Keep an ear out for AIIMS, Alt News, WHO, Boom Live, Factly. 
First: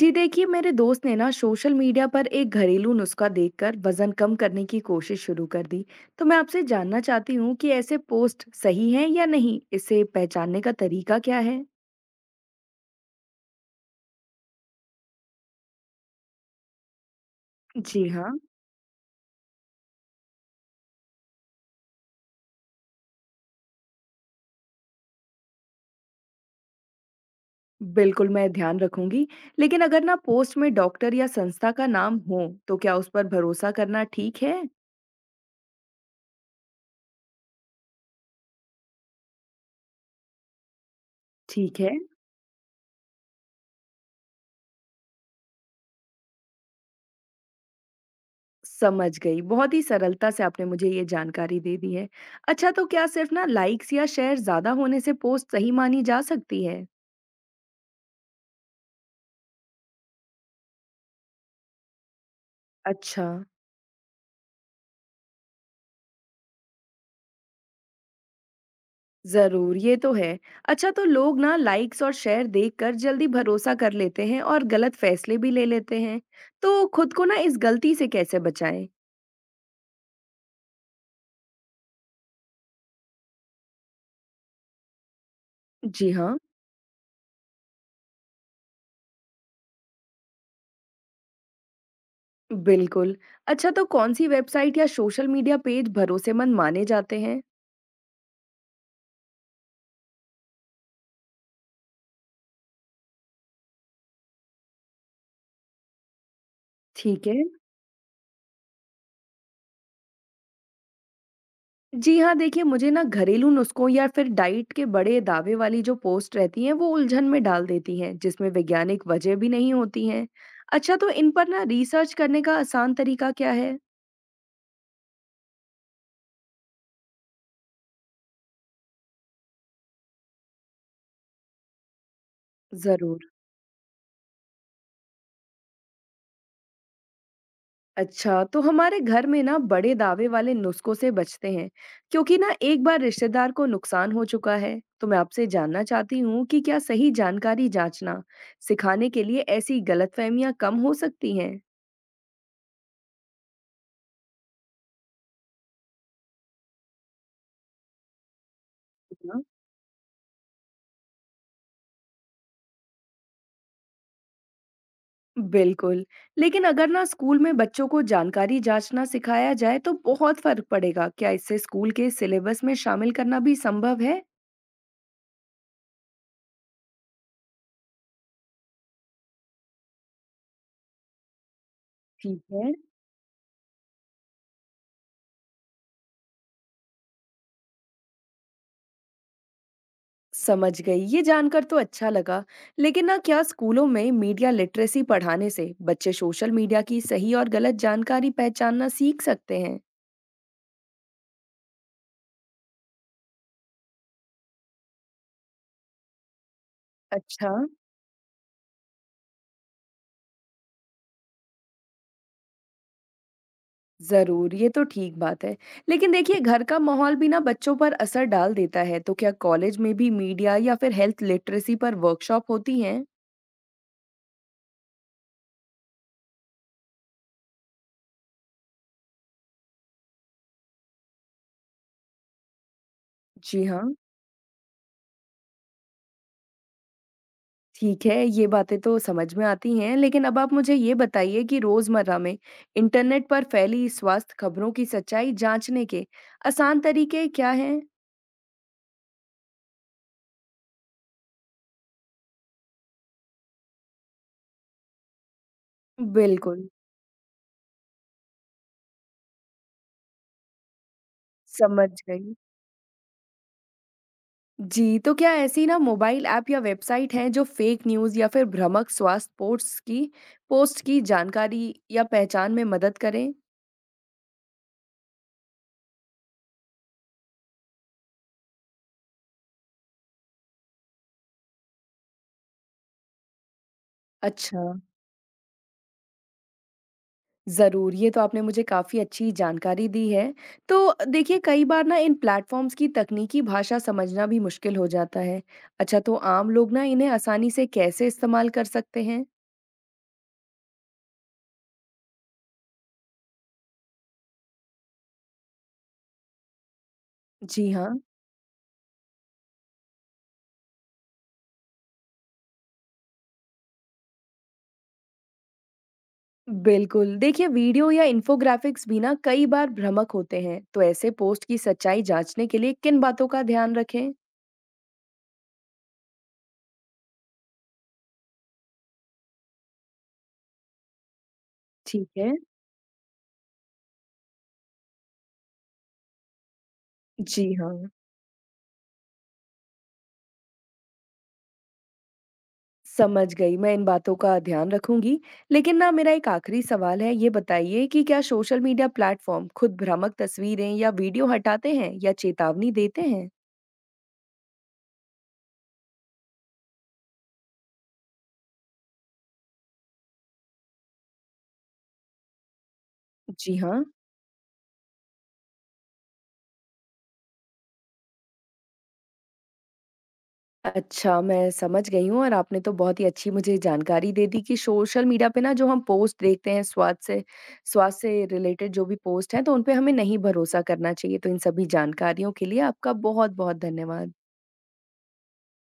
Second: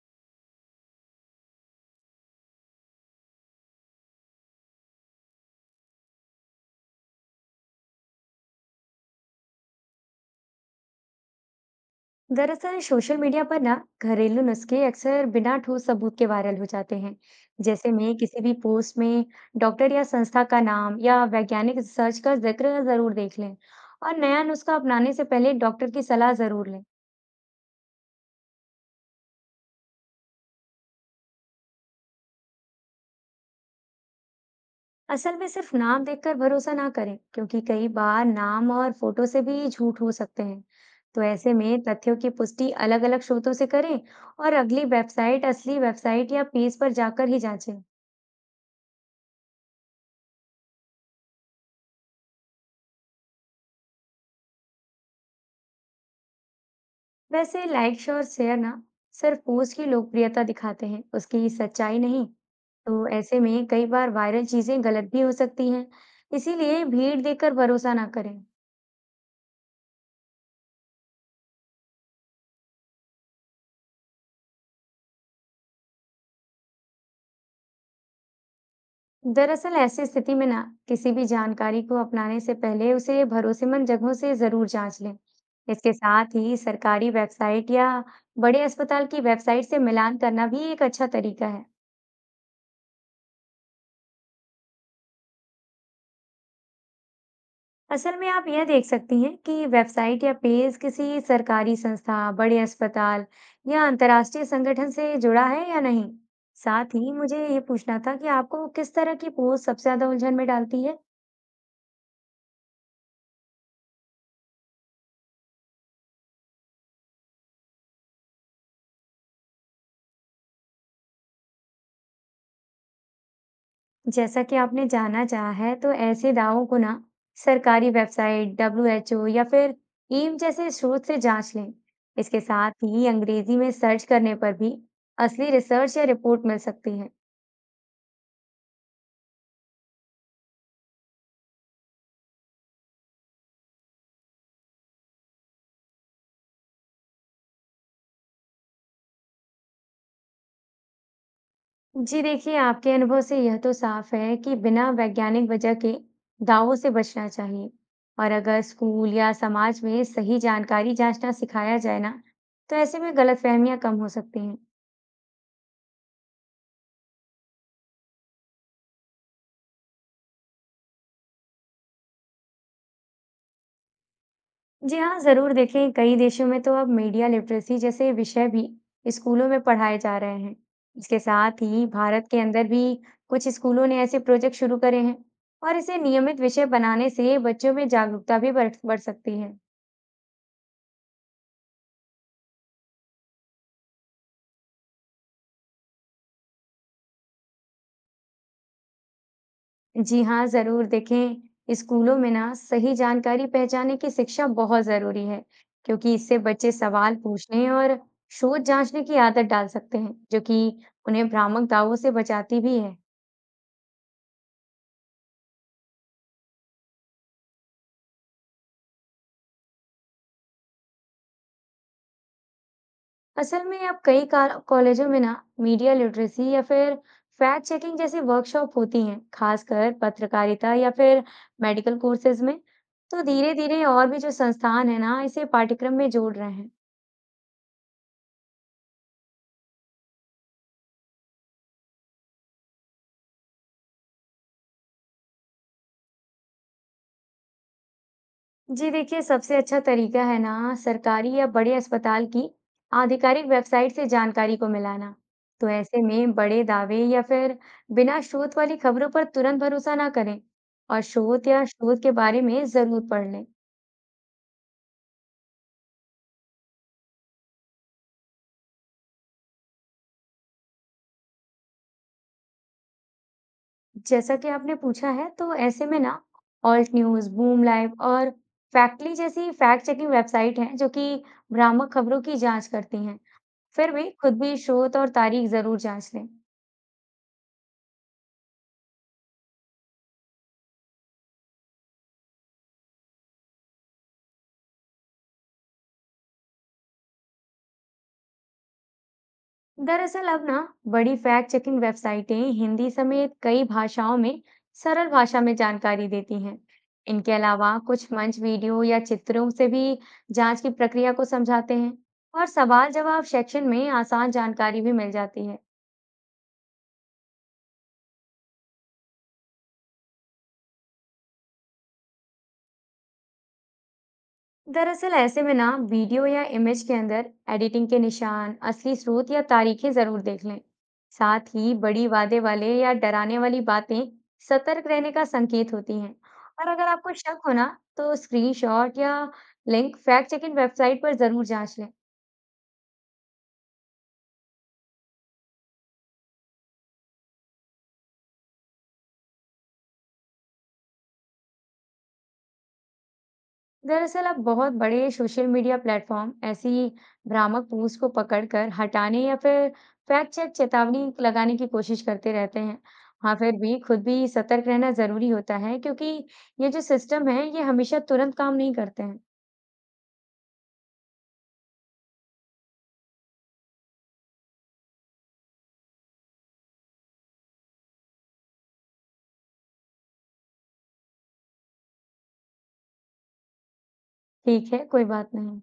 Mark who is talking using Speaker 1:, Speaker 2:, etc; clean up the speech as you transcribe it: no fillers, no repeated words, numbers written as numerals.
Speaker 1: जी देखिए, मेरे दोस्त ने ना सोशल मीडिया पर एक घरेलू नुस्खा देखकर वजन कम करने की कोशिश शुरू कर दी। तो मैं आपसे जानना चाहती हूँ कि ऐसे पोस्ट सही हैं या नहीं, इसे पहचानने का तरीका क्या है।
Speaker 2: दरअसल सोशल मीडिया पर ना घरेलू नुस्खे अक्सर बिना ठोस सबूत के वायरल हो जाते हैं। जैसे
Speaker 1: जी
Speaker 2: में
Speaker 1: हाँ।
Speaker 2: किसी भी पोस्ट में डॉक्टर या संस्था का नाम या वैज्ञानिक रिसर्च का जिक्र जरूर देख लें और नया नुस्खा अपनाने से पहले डॉक्टर की सलाह जरूर लें।
Speaker 1: बिल्कुल, मैं ध्यान रखूंगी। लेकिन अगर ना पोस्ट में डॉक्टर या संस्था का नाम हो तो क्या उस पर भरोसा करना ठीक है?
Speaker 2: असल में सिर्फ नाम देखकर भरोसा ना करें, क्योंकि कई बार नाम और फोटो से भी झूठ हो सकते हैं। तो ऐसे
Speaker 1: ठीक
Speaker 2: में
Speaker 1: है।
Speaker 2: तथ्यों की पुष्टि अलग-अलग स्रोतों से करें और अगली वेबसाइट, असली वेबसाइट या पेज पर जाकर ही जांचें।
Speaker 1: समझ गई, बहुत ही सरलता से आपने मुझे ये जानकारी दे दी है। अच्छा, तो क्या सिर्फ ना लाइक्स या शेयर ज्यादा होने से पोस्ट सही मानी जा सकती है?
Speaker 2: वैसे लाइक्स और शेयर ना सिर्फ पोस्ट की लोकप्रियता दिखाते हैं, उसकी सच्चाई नहीं। तो
Speaker 1: अच्छा।
Speaker 2: ऐसे में कई बार वायरल चीजें गलत भी हो सकती हैं, इसीलिए भीड़ देखकर भरोसा ना करें।
Speaker 1: जरूर, ये तो है। अच्छा, तो लोग ना लाइक्स और शेयर देखकर जल्दी भरोसा कर लेते हैं और गलत फैसले भी ले लेते हैं। तो खुद को ना इस गलती से कैसे बचाएं?
Speaker 2: दरअसल ऐसी स्थिति में ना किसी भी जानकारी को अपनाने से पहले उसे भरोसेमंद जगहों से जरूर जांच लें। इसके
Speaker 1: जी
Speaker 2: साथ
Speaker 1: हाँ।
Speaker 2: ही सरकारी वेबसाइट या बड़े अस्पताल की वेबसाइट से मिलान करना भी एक अच्छा तरीका है।
Speaker 1: बिल्कुल। अच्छा, तो कौन सी वेबसाइट या सोशल मीडिया पेज भरोसेमंद माने जाते हैं?
Speaker 2: असल में आप यह देख सकती हैं कि वेबसाइट या पेज किसी सरकारी संस्था, बड़े अस्पताल या अंतर्राष्ट्रीय संगठन से जुड़ा है या नहीं। साथ ही
Speaker 1: ठीक है।
Speaker 2: मुझे ये पूछना था कि आपको किस तरह की पोस्ट सबसे ज्यादा उलझन में डालती है?
Speaker 1: जी हाँ, देखिए मुझे ना घरेलू नुस्खों या फिर डाइट के बड़े दावे वाली जो पोस्ट रहती हैं वो उलझन में डाल देती हैं, जिसमें वैज्ञानिक वजह भी नहीं होती हैं। अच्छा, तो इन पर ना रिसर्च करने का आसान तरीका क्या है?
Speaker 2: जैसा कि आपने जानना चाहा है, तो ऐसे दावों को ना सरकारी वेबसाइट, WHO या फिर एम्स जैसे स्रोत से जांच लें। इसके साथ ही
Speaker 1: जरूर।
Speaker 2: अंग्रेजी में सर्च करने पर भी असली रिसर्च या रिपोर्ट मिल सकती है।
Speaker 1: अच्छा, तो हमारे घर में ना बड़े दावे वाले नुस्खों से बचते हैं, क्योंकि ना एक बार रिश्तेदार को नुकसान हो चुका है। तो मैं आपसे जानना चाहती हूँ कि क्या सही जानकारी जांचना सिखाने के लिए ऐसी गलतफहमियां कम हो सकती हैं?
Speaker 2: जी देखिए, आपके अनुभव से यह तो साफ है कि बिना वैज्ञानिक वजह के दावों से बचना चाहिए। और अगर स्कूल या
Speaker 1: हाँ।
Speaker 2: समाज में सही जानकारी जांचना सिखाया जाए ना, तो ऐसे में गलतफहमियां कम हो सकती हैं।
Speaker 1: बिल्कुल। लेकिन अगर ना स्कूल में बच्चों को जानकारी जांचना सिखाया जाए तो बहुत फर्क पड़ेगा। क्या इससे स्कूल के सिलेबस में शामिल करना भी संभव है?
Speaker 2: जी हाँ, जरूर देखें, कई देशों में तो अब मीडिया लिटरेसी जैसे विषय भी स्कूलों में पढ़ाए जा रहे हैं। इसके साथ ही भारत के
Speaker 1: ठीक
Speaker 2: अंदर
Speaker 1: है।
Speaker 2: भी कुछ स्कूलों ने ऐसे प्रोजेक्ट शुरू करे हैं और इसे नियमित विषय बनाने से बच्चों में जागरूकता भी बढ़ बढ़ सकती है।
Speaker 1: समझ गई। ये जानकर तो अच्छा लगा। लेकिन ना क्या स्कूलों में मीडिया लिटरेसी पढ़ाने से बच्चे सोशल मीडिया की सही और गलत जानकारी पहचानना सीख सकते हैं?
Speaker 2: जी हाँ, जरूर देखें। स्कूलों में ना सही जानकारी पहचाने की शिक्षा बहुत जरूरी है, क्योंकि इससे बच्चे सवाल
Speaker 1: अच्छा।
Speaker 2: पूछने और शोध जांचने की आदत डाल सकते हैं, जो कि उन्हें भ्रामक दावों से बचाती भी है।
Speaker 1: ज़रूर, ये तो ठीक बात है। लेकिन देखिए घर का माहौल भी ना बच्चों पर असर डाल देता है। तो क्या कॉलेज में भी मीडिया या फिर हेल्थ लिटरेसी पर वर्कशॉप होती हैं?
Speaker 2: असल में अब कई कॉलेजों में ना मीडिया लिटरेसी या फिर फैक्ट चेकिंग जैसी वर्कशॉप होती हैं, खासकर पत्रकारिता या फिर मेडिकल कोर्सेज में। तो धीरे
Speaker 1: जी
Speaker 2: धीरे
Speaker 1: हाँ।
Speaker 2: और भी जो संस्थान है ना इसे पाठ्यक्रम में जोड़ रहे हैं।
Speaker 1: ठीक है, ये बातें तो समझ में आती हैं, लेकिन अब आप मुझे ये बताइए कि रोज़मर्रा में इंटरनेट पर फैली स्वास्थ्य खबरों की सच्चाई जाँचने के आसान तरीके क्या हैं?
Speaker 2: जी देखिए, सबसे अच्छा तरीका है ना सरकारी या बड़े अस्पताल की आधिकारिक वेबसाइट से जानकारी को मिलाना। तो ऐसे में बड़े
Speaker 1: बिल्कुल।
Speaker 2: दावे या फिर बिना स्रोत वाली खबरों पर तुरंत भरोसा ना करें और स्रोत या
Speaker 1: समझ
Speaker 2: स्रोत के
Speaker 1: गई।
Speaker 2: बारे में जरूर पढ़ लें।
Speaker 1: जी, तो क्या ऐसी ना मोबाइल ऐप या वेबसाइट हैं जो फ़ेक न्यूज़ या फिर भ्रामक स्वास्थ्य पोस्ट की जानकारी या पहचान में मदद करें?
Speaker 2: जैसा कि आपने पूछा है, तो ऐसे में ना ऑल्ट न्यूज, बूम लाइव और फैक्टली जैसी फैक्ट चेकिंग वेबसाइट हैं जो कि भ्रामक खबरों की जांच करती हैं। फिर भी खुद भी
Speaker 1: अच्छा।
Speaker 2: स्रोत और तारीख जरूर जांच लें।
Speaker 1: ज़रूर, ये तो आपने मुझे काफ़ी अच्छी जानकारी दी है। तो देखिए कई बार ना इन प्लेटफ़ॉर्म्स की तकनीकी भाषा समझना भी मुश्किल हो जाता है। अच्छा, तो आम लोग ना इन्हें आसानी से कैसे इस्तेमाल कर सकते हैं?
Speaker 2: दरअसल अब ना बड़ी फैक्ट चेकिंग वेबसाइटें हिंदी समेत कई भाषाओं में सरल भाषा में जानकारी देती हैं। इनके
Speaker 1: जी
Speaker 2: अलावा
Speaker 1: हाँ।
Speaker 2: कुछ मंच वीडियो या चित्रों से भी जांच की प्रक्रिया को समझाते हैं और सवाल जवाब सेक्शन में आसान जानकारी भी मिल जाती है।
Speaker 1: बिल्कुल। देखिए वीडियो या इन्फोग्राफ़िक्स भी ना कई बार भ्रामक होते हैं, तो ऐसे पोस्ट की सच्चाई जाँचने के लिए किन बातों का ध्यान रखें?
Speaker 2: दरअसल ऐसे में ना वीडियो या इमेज के अंदर एडिटिंग के निशान, असली स्रोत या तारीखें जरूर देख लें। साथ ही बड़ी
Speaker 1: ठीक है।
Speaker 2: वादे वाले या डराने वाली बातें सतर्क रहने का संकेत होती हैं। और अगर आपको शक
Speaker 1: जी
Speaker 2: हो ना,
Speaker 1: हाँ।
Speaker 2: तो स्क्रीनशॉट या लिंक फैक्ट चेकिंग वेबसाइट पर जरूर जांच लें।
Speaker 1: समझ गई, मैं इन बातों का ध्यान रखूंगी। लेकिन ना मेरा एक आखिरी सवाल है, ये बताइए कि क्या सोशल मीडिया प्लेटफॉर्म खुद भ्रामक तस्वीरें या वीडियो हटाते हैं या चेतावनी देते हैं?
Speaker 2: दरअसल अब बहुत बड़े सोशल मीडिया प्लेटफॉर्म ऐसी भ्रामक पोस्ट को पकड़कर हटाने या फिर फैक्ट चेक चेतावनी लगाने की कोशिश करते रहते हैं। हाँ, फिर
Speaker 1: जी
Speaker 2: भी
Speaker 1: हाँ।
Speaker 2: खुद भी सतर्क रहना जरूरी होता है, क्योंकि ये जो सिस्टम है ये हमेशा तुरंत काम नहीं करते हैं।
Speaker 1: अच्छा, मैं समझ गई हूँ और आपने तो बहुत ही अच्छी मुझे जानकारी दे दी कि सोशल मीडिया पे ना जो हम पोस्ट देखते हैं स्वास्थ्य से रिलेटेड जो भी पोस्ट हैं तो उन पे हमें नहीं भरोसा करना चाहिए। तो इन सभी जानकारियों के लिए आपका बहुत-बहुत धन्यवाद।
Speaker 2: ठीक है, कोई बात नहीं।